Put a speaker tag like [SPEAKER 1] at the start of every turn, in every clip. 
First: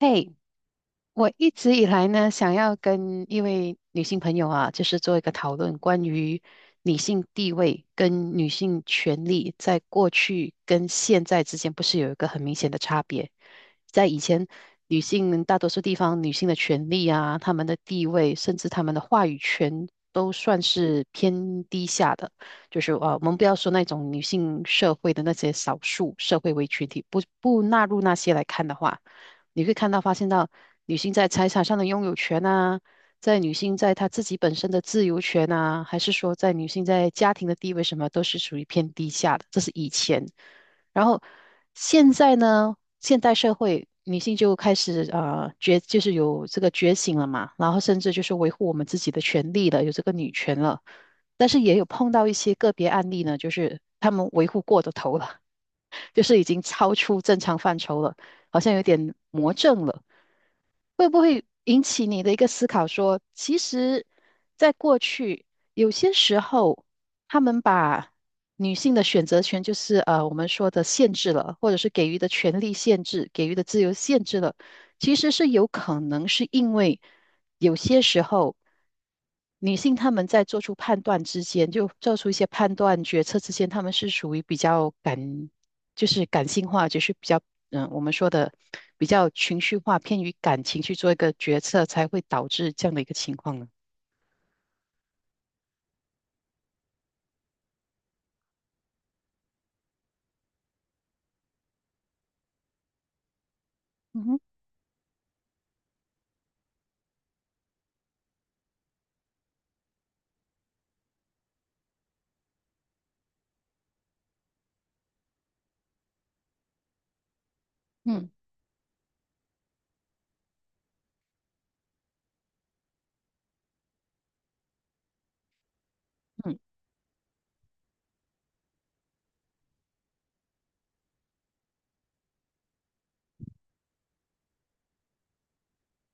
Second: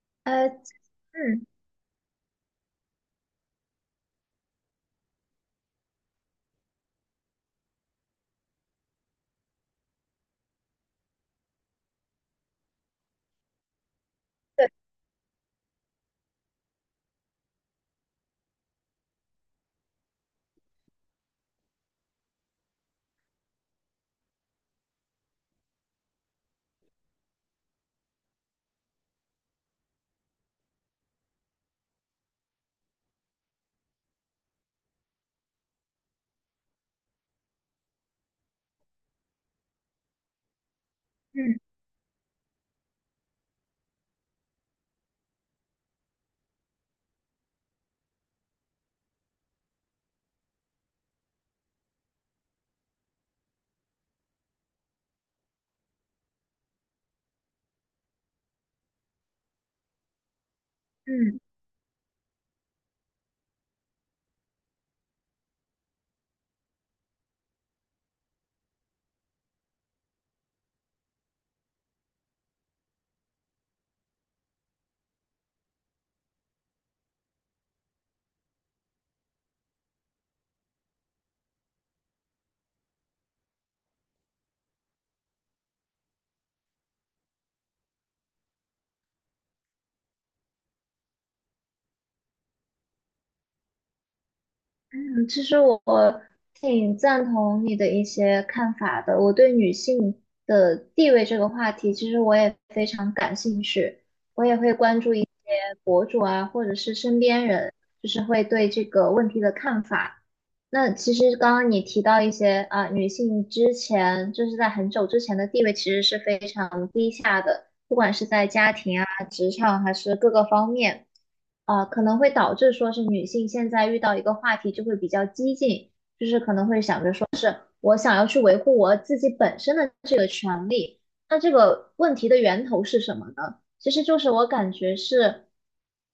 [SPEAKER 1] 嘿，
[SPEAKER 2] 呃，
[SPEAKER 1] 我
[SPEAKER 2] 嗯
[SPEAKER 1] 一直以来呢，想要跟一位女性朋友啊，就是做一个讨论，关于女性地位跟女性权利在过去跟现在之间，不是有一个很明显的差别？在以前，女性大多数地方女性的权利啊，她们的地位，甚至她们的话语权都算是偏低下的。就是啊，我们不要说那种女性社会的那些少数社会为群体，不纳入那些来看的话。你会看到发现到女性在财产上的拥有权啊，在女性在她自己本身的自由权啊，还是说在女性在家庭的地位什么，都是属于偏低下的。这是以前，然后
[SPEAKER 2] 嗯
[SPEAKER 1] 现在呢，现代社会女性就开始觉就是有这个觉醒了嘛，然后甚至就是维护我们自己的权利了，有这个女权了。但是也有碰到一些个别案例呢，就是他们维护过的头了。就是已经超出正常范畴了，好像有点魔怔了。会不
[SPEAKER 2] 嗯
[SPEAKER 1] 会引起你的一个思考说，其实，在过去有些时候，他们把女性的选择权，就是我们说的限制了，或者是给予的权利限制、给予的自由限制了，其实是有可能是因为有些时候。女性她们在做出判断之间，就做出一些判断决策之间，她们是属于比较感就是感性化，就是比较我们说的比较情绪化，偏于感情去做一个决策，才会导致这样的一个情况呢。
[SPEAKER 2] 嗯，其实我挺赞同你的一些看法的。我对女性的地位这个话题，其实我也非常感兴趣，
[SPEAKER 1] 嗯哼，
[SPEAKER 2] 我也会关注一些博主啊，或者是身边人，就是会对这个问题的看法。那其实刚刚你提到一些啊，女性之前就是在很久之前的地位其实是非常低下的。不管是
[SPEAKER 1] 嗯
[SPEAKER 2] 在家庭啊、职场还是各个方面，啊、可能会导致说是女性现在遇到一个话题就会比较激进，
[SPEAKER 1] 嗯
[SPEAKER 2] 我想要去维护我自己本身的。这。那这个问题的源头是什么呢？其实就是我感觉是，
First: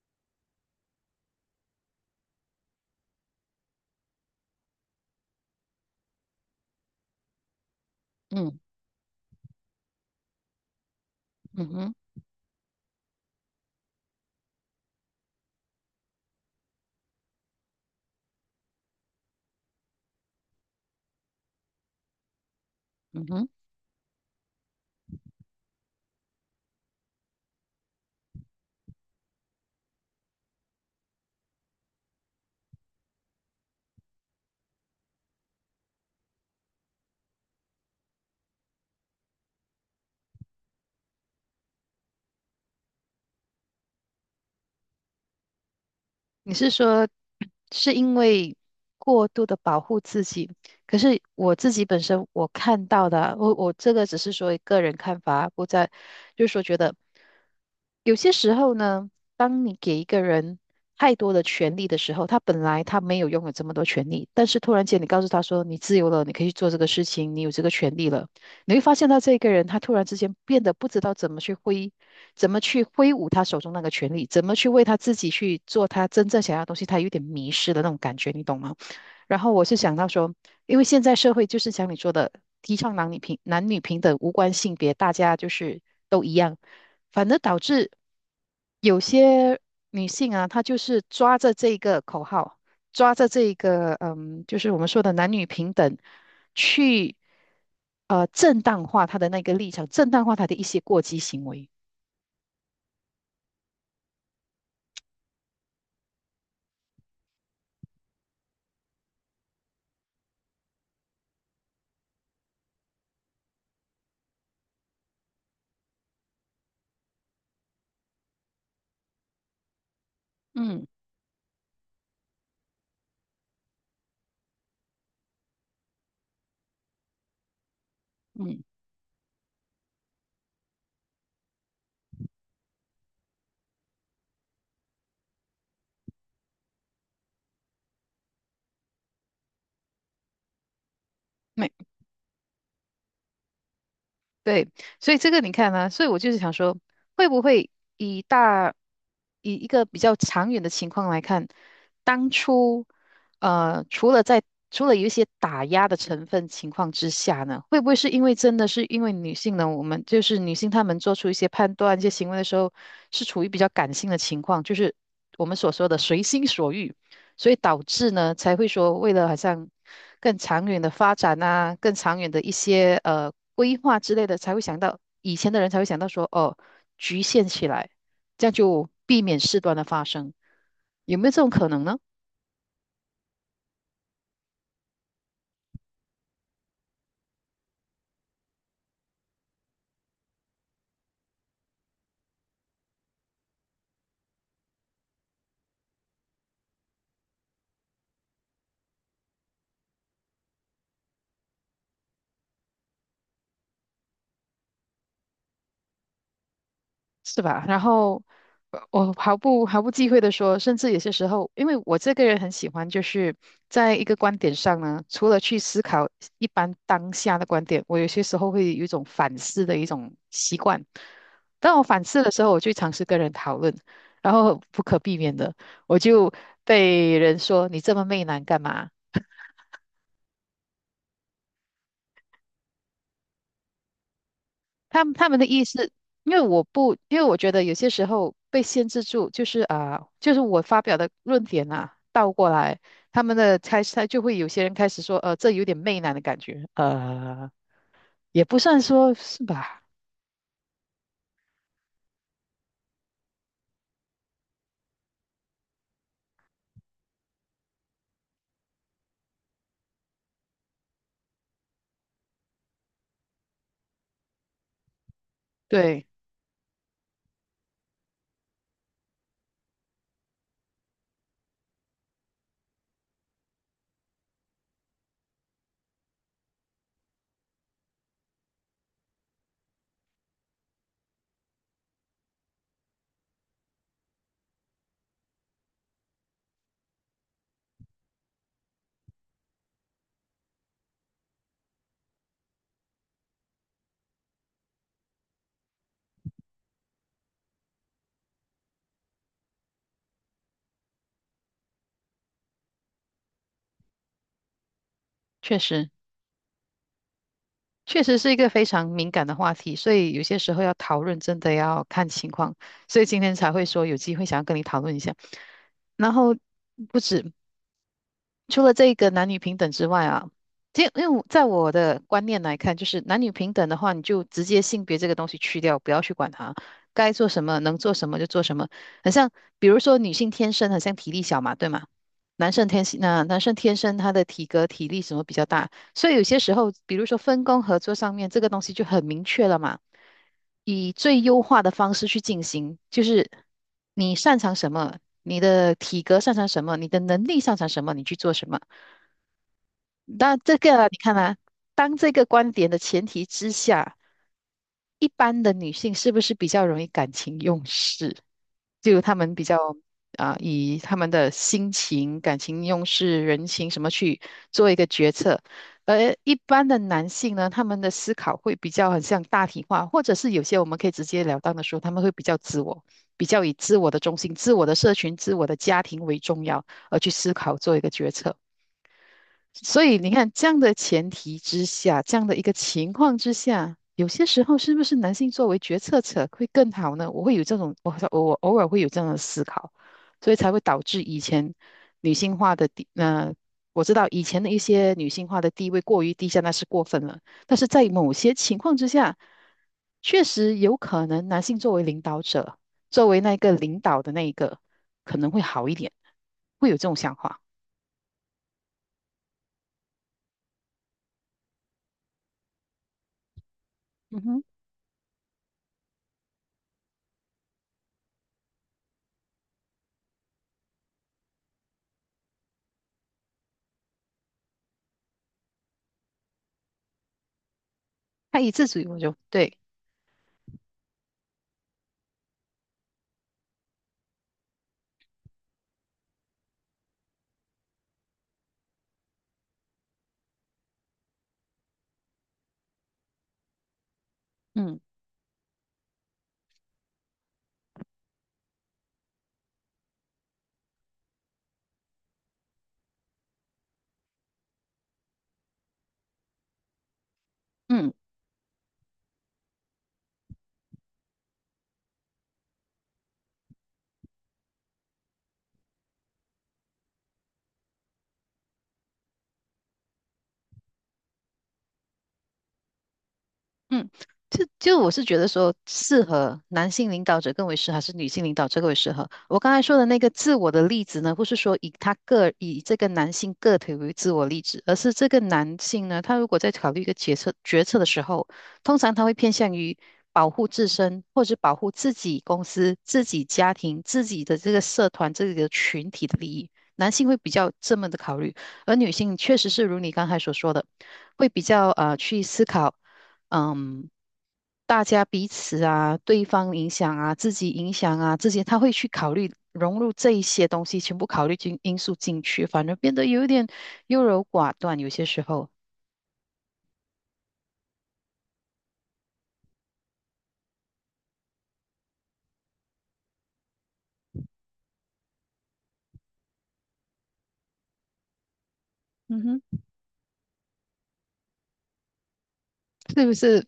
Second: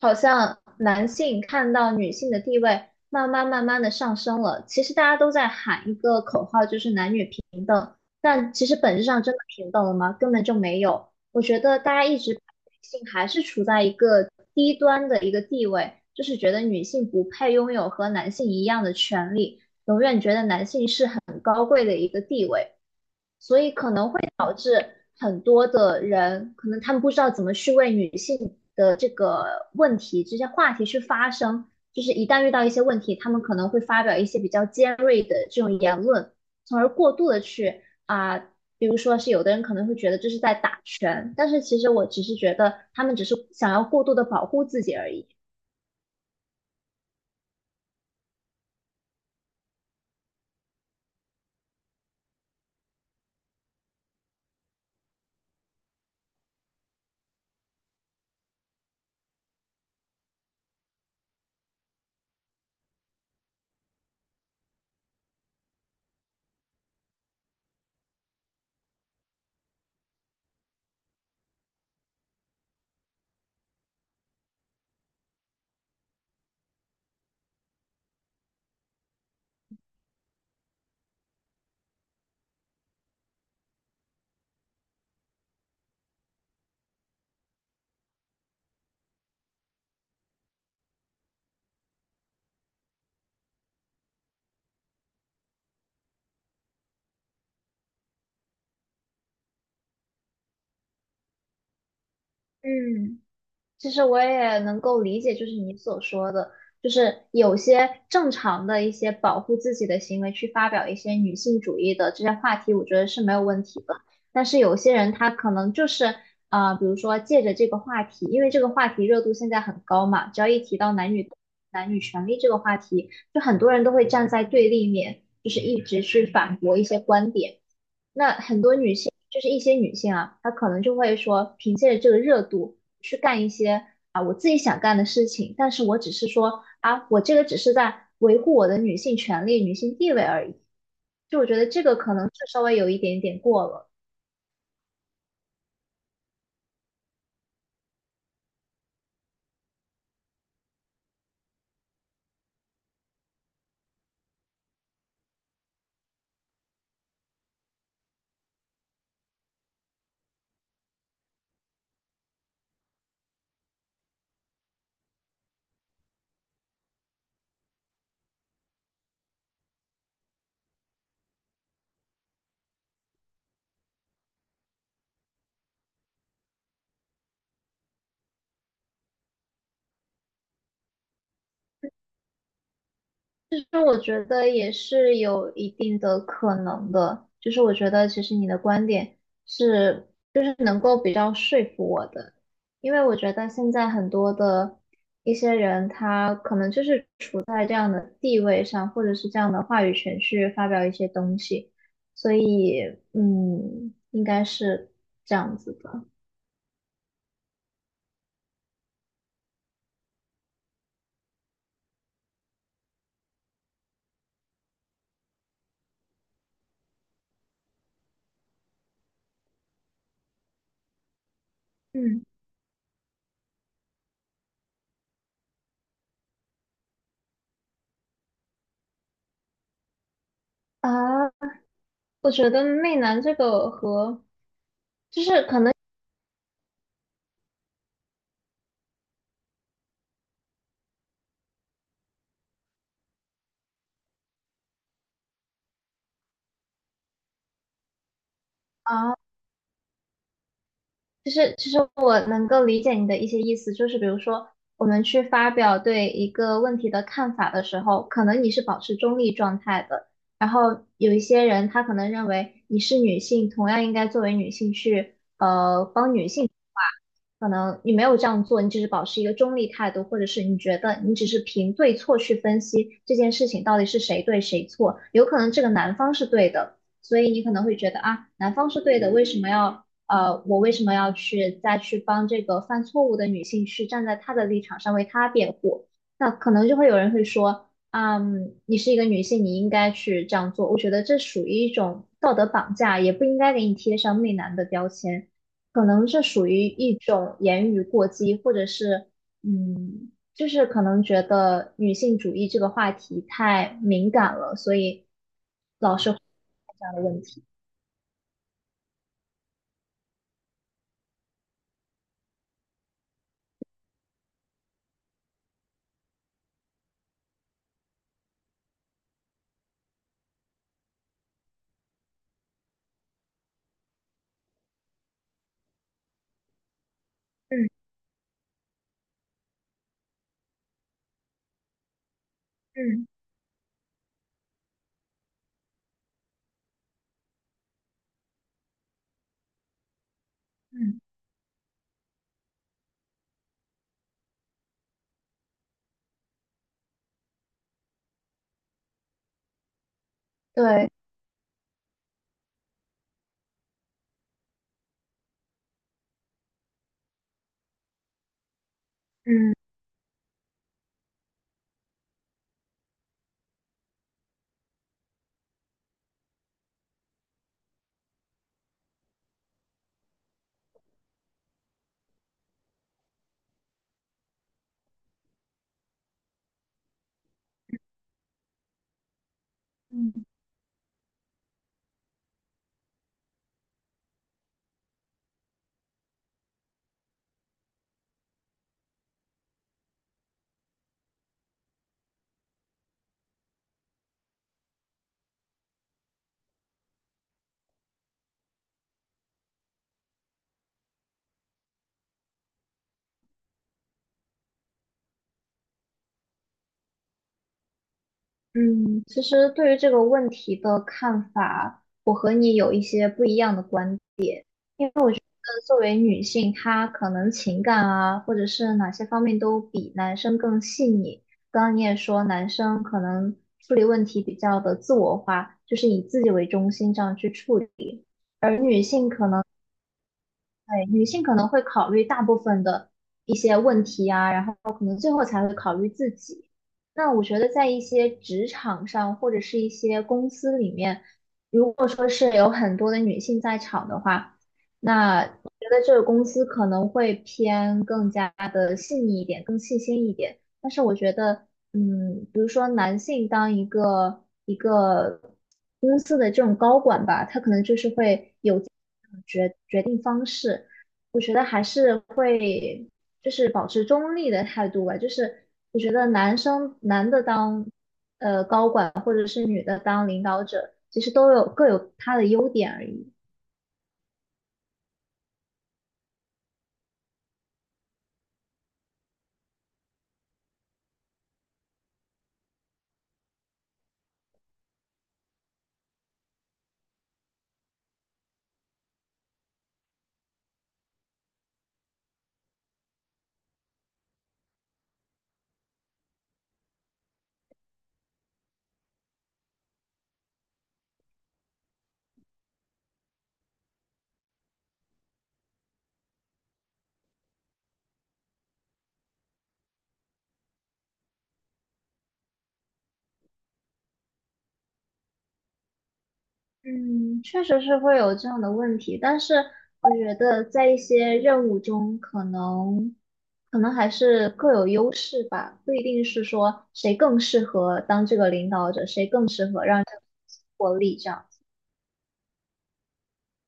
[SPEAKER 2] 好像男性看到女性的地位慢慢慢慢的上升了。其实大家都在喊一个口号，就是男女平等，但
[SPEAKER 1] 嗯
[SPEAKER 2] 其实本质上真的平等了吗？根本就没有。我觉
[SPEAKER 1] 嗯
[SPEAKER 2] 得
[SPEAKER 1] 哼，
[SPEAKER 2] 大家一直把女性还是处在一个低端的一个地位，就是觉得女性不配拥有和男性一样的权利，永远觉得男性是很高贵的一个地位。
[SPEAKER 1] 嗯哼。
[SPEAKER 2] 所以可能会导致很多的人，可能他们不知道怎么去为女性的这个问题、这些话题去发声，就是一旦遇到一些问题，他们可能会发表一些比较尖锐的这种言论，从而过度的去啊、比如说是有的人可能会觉得这是在打拳，但是其实我只是觉得他们只是想要过度的保护自己而已。
[SPEAKER 1] 你是说是因为过度的保护自己？可是我自己本身我看到的，我这个只是说个人看法，不在，就是说觉得有些时候呢，当你给一个人太多的权利的时候，他本来他没有拥有这么多权利，但是突然间你告诉他说你自由了，你可以去做这个事情，你有这个权利了。你会发现到这个人他突然之间变得不知道怎么去挥，怎么去挥舞他手中那个权力，怎么去为他自己去做他真正想要的东西，他有点迷失的那种感觉，你懂吗？然后我是想到说，因为现在社会就是像你说的，提倡男女平等，无关性别，大家就是都一样，反而导致有些女性啊，她就是抓着这个口号，抓着这一个嗯，就是我们说的男女平等，去正当化她的那个立场，正当化她的一些过激行为。
[SPEAKER 2] 嗯。其实我也能够理解，就是你所说的，就是有些正常的一些保护自己的行为，去发表一些女性主义的这些话题，我觉得是没有问题的。但是有些人他可能就是啊，比如说借着这个话题，因为这个话题热度现在很高嘛，只要一提
[SPEAKER 1] 嗯
[SPEAKER 2] 到男女权利这个话题，就很多人都会站在对立面，就是一直去反驳一些观点。那
[SPEAKER 1] 嗯，
[SPEAKER 2] 很多女性，就是一些女性啊，她可能就会说，凭借着这个热度去干一些啊我自己想干的事情，但是我只是说啊，我这个只是在维护我的女性权利、女性地位而已。就我觉得
[SPEAKER 1] 没
[SPEAKER 2] 这个可能是稍微有一点点过了。
[SPEAKER 1] 对，所以这个你看呢、所以我就是想说，会不会以大以一个比较长远的情况来看，当初呃，除了在除了有一些打压的成分情况之下呢，会不会是因为真的是因为女性呢，我们就是女性她们做出一些判断、一些行为的时候，是处于比较感性的情况，就是我们所说的随心所欲，所以导致呢才会说，为了好像更长远的发展啊，更长远的一些规划之类的，才会想到以前的人才会想到说，哦，局限起来，这样就避免事端的发生，有没有这种可能呢？
[SPEAKER 2] 那我觉得也是有一定的可能的，就是我觉得其实你的观点是，就是能够比较说服我的，因为我觉得现在很多的一些人，他可能就是处在这样的地位上，或者是这样的话语权去发表一些东西，所以嗯，应该是这样子的，
[SPEAKER 1] 是吧？然后我毫不忌讳的说，甚至有些时候，因为我这个人很喜欢，就是在一个观点上呢，除了去思考一般当下的观点，我有些时候会有一种反思的一种习惯。当我反思
[SPEAKER 2] 嗯
[SPEAKER 1] 的时候，我就尝试跟人讨论，然后不可避免的，我就被人说你这么媚男干嘛？
[SPEAKER 2] 啊，我觉得媚男这个和
[SPEAKER 1] 他们的意思，因为我不，因为我觉得有些时候被限制住，就是啊、就是我发表的论点啊，倒过来，他们的开始，他就会有些人开始说，这有点媚男的感觉，也不算说
[SPEAKER 2] 啊。
[SPEAKER 1] 是吧？
[SPEAKER 2] 就是其实我能够理解你的一些意思，就是比如说，我们去发表对一个问题的看法的时候，可能你是保持中立状态的，然后有一些人他可能认为你是女性，同样应该作为女性去
[SPEAKER 1] 对，
[SPEAKER 2] 帮女性，可能你没有这样做，你只是保持一个中立态度，或者是你觉得你只是凭对错去分析这件事情到底是谁对谁错，有可能这个男方是对的，所以你可能会觉得啊，男方是对的，为什么要？我为什么要去再去帮这个犯错误的女性去站在她的立场上为她辩护？那可能就会有人会说，嗯，你是一个女性，你应该去这样做。我觉得这属于一种道德绑架，也不应该给你贴上媚男的标签。可能这属于一种言语过激，或者是，嗯，就是可能觉得女性主义这个话题太敏感了，所以
[SPEAKER 1] 确实，
[SPEAKER 2] 这样的问题。
[SPEAKER 1] 确实是一个非常敏感的话题，所以有些时候要讨论，真的要看情况，所以今天才会说有机会想要跟你讨论一下。然后不止，除了这个男女平等之外啊，其实因为在我的观念来看，就是男女平等的话，你就直接性别这个东西去掉，不要去管它，该做什么能
[SPEAKER 2] 嗯
[SPEAKER 1] 做什么就做什么。很像，比如说女性天生很像体力小嘛，对吗？
[SPEAKER 2] 嗯
[SPEAKER 1] 男生天生他的体格体力什么比较大，所以有些时候，比如说分工合作上面，这个东西就很明确了嘛，以
[SPEAKER 2] 嗯，
[SPEAKER 1] 最优化的方式去进行，就是你擅长什么，你的体格擅长什么，你的能力擅长什么，你去做什么。那这个啊
[SPEAKER 2] 对。
[SPEAKER 1] 你看啊，当这个观点的前提之下，一般的女性是不是比较容易感情用事？就她们比
[SPEAKER 2] 嗯
[SPEAKER 1] 较啊、以她们的心情、感情用事、人情什么去做一个决策，而一般的男性呢，他们的思考会比较很像大体化，或者是有些我们可以直截了当的说，他们会比较自我，比较以自我的中心、自我的社群、自我的家庭为重要而去思考做一个决策。所以你
[SPEAKER 2] 嗯。
[SPEAKER 1] 看，这样的前提之下，这样的一个情况之下，有些时候是不是男性作为决策者会更好呢？我会有这种，我偶尔会有这样的思考，所以才会导致以前女性化的地，呃，我知道以前的一些女性化的地位过于低下，那是过分了。但是在某些情况之下，确实有可能男性作为领导者，作为那个领导的那一个，可能会好一点，会有这种想法。
[SPEAKER 2] 嗯，其实对于这个问题的看法和你有一些不一样的观点，
[SPEAKER 1] 嗯哼，
[SPEAKER 2] 因为我觉得作为女性，她可能情感啊，或者是哪些方面都比男生更细腻。刚刚你也说，男生可能处理问题比较的自我化，就是以自己为中心这样去处理。
[SPEAKER 1] 他以自主，我就对。
[SPEAKER 2] 对，女性可能会考虑大部分的一些问题啊，然后可能最后才会考虑自己。那我觉得在一些职场上或者是一些公司里面，如果说是有很多的女性在场的话，
[SPEAKER 1] 嗯
[SPEAKER 2] 那我觉得这个公司可能会偏更加的细腻一点，更细心一点。但是我觉得嗯，比如说男性当一个一个公司的这种高管吧，他可能就是
[SPEAKER 1] 嗯，
[SPEAKER 2] 会有这种决决定方式，我觉得还是会就是保持中立的态度吧，就是我觉得男生男的当高管或者是女的当领导者，其实都有各有他的优点而已。
[SPEAKER 1] 嗯，就我是觉得说，适合男性领导者更为适合，还是女性领导者更为适合？我刚才说的那个自我的例子呢，不是说以他个以这个男性个体为自我例子，而是这个男性呢，他如果在考虑一个决策的时候，通常他会偏向于保护自身，或者保护自己公司、自己家庭、自己的这个社团、这个群体的利益。男性会比较这么的考虑，而女性确实是如你刚才所说的，会比较去思考。嗯，大家彼此啊，对方影响啊，自己影响啊，这些他会去考虑融入这一些东西，全部考虑进因素进去，反而变得有一点优柔寡断，有些时候，
[SPEAKER 2] 嗯，确实是会有这样的问题，但是我觉得在一些任务中，可能还是各有优势吧，不一定是说谁更适合当这个领导者，谁
[SPEAKER 1] 嗯
[SPEAKER 2] 更
[SPEAKER 1] 哼，
[SPEAKER 2] 适合让这个获利这样。
[SPEAKER 1] 是不是？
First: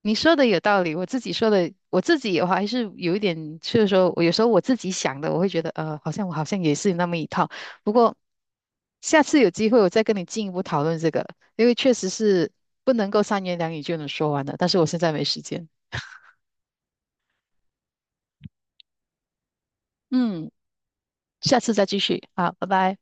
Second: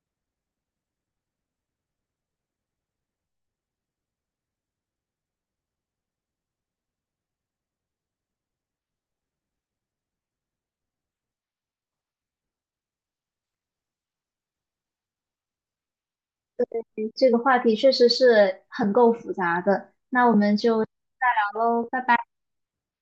[SPEAKER 1] 你说的有道理，我自己说的，我自己的话还是有一点，就是说我有时候我自己想的，我会觉得好像我好像也是那么一套，不过。下次有机会我再跟你进一步讨论这个，因为确实是不能够三言两语就能说完的，但是我现在没时间。
[SPEAKER 2] 嗯这个话题确实是很够复杂的，那我
[SPEAKER 1] 嗯，
[SPEAKER 2] 们就再
[SPEAKER 1] 下
[SPEAKER 2] 聊
[SPEAKER 1] 次再
[SPEAKER 2] 喽，
[SPEAKER 1] 继
[SPEAKER 2] 拜拜。
[SPEAKER 1] 续，好，拜拜。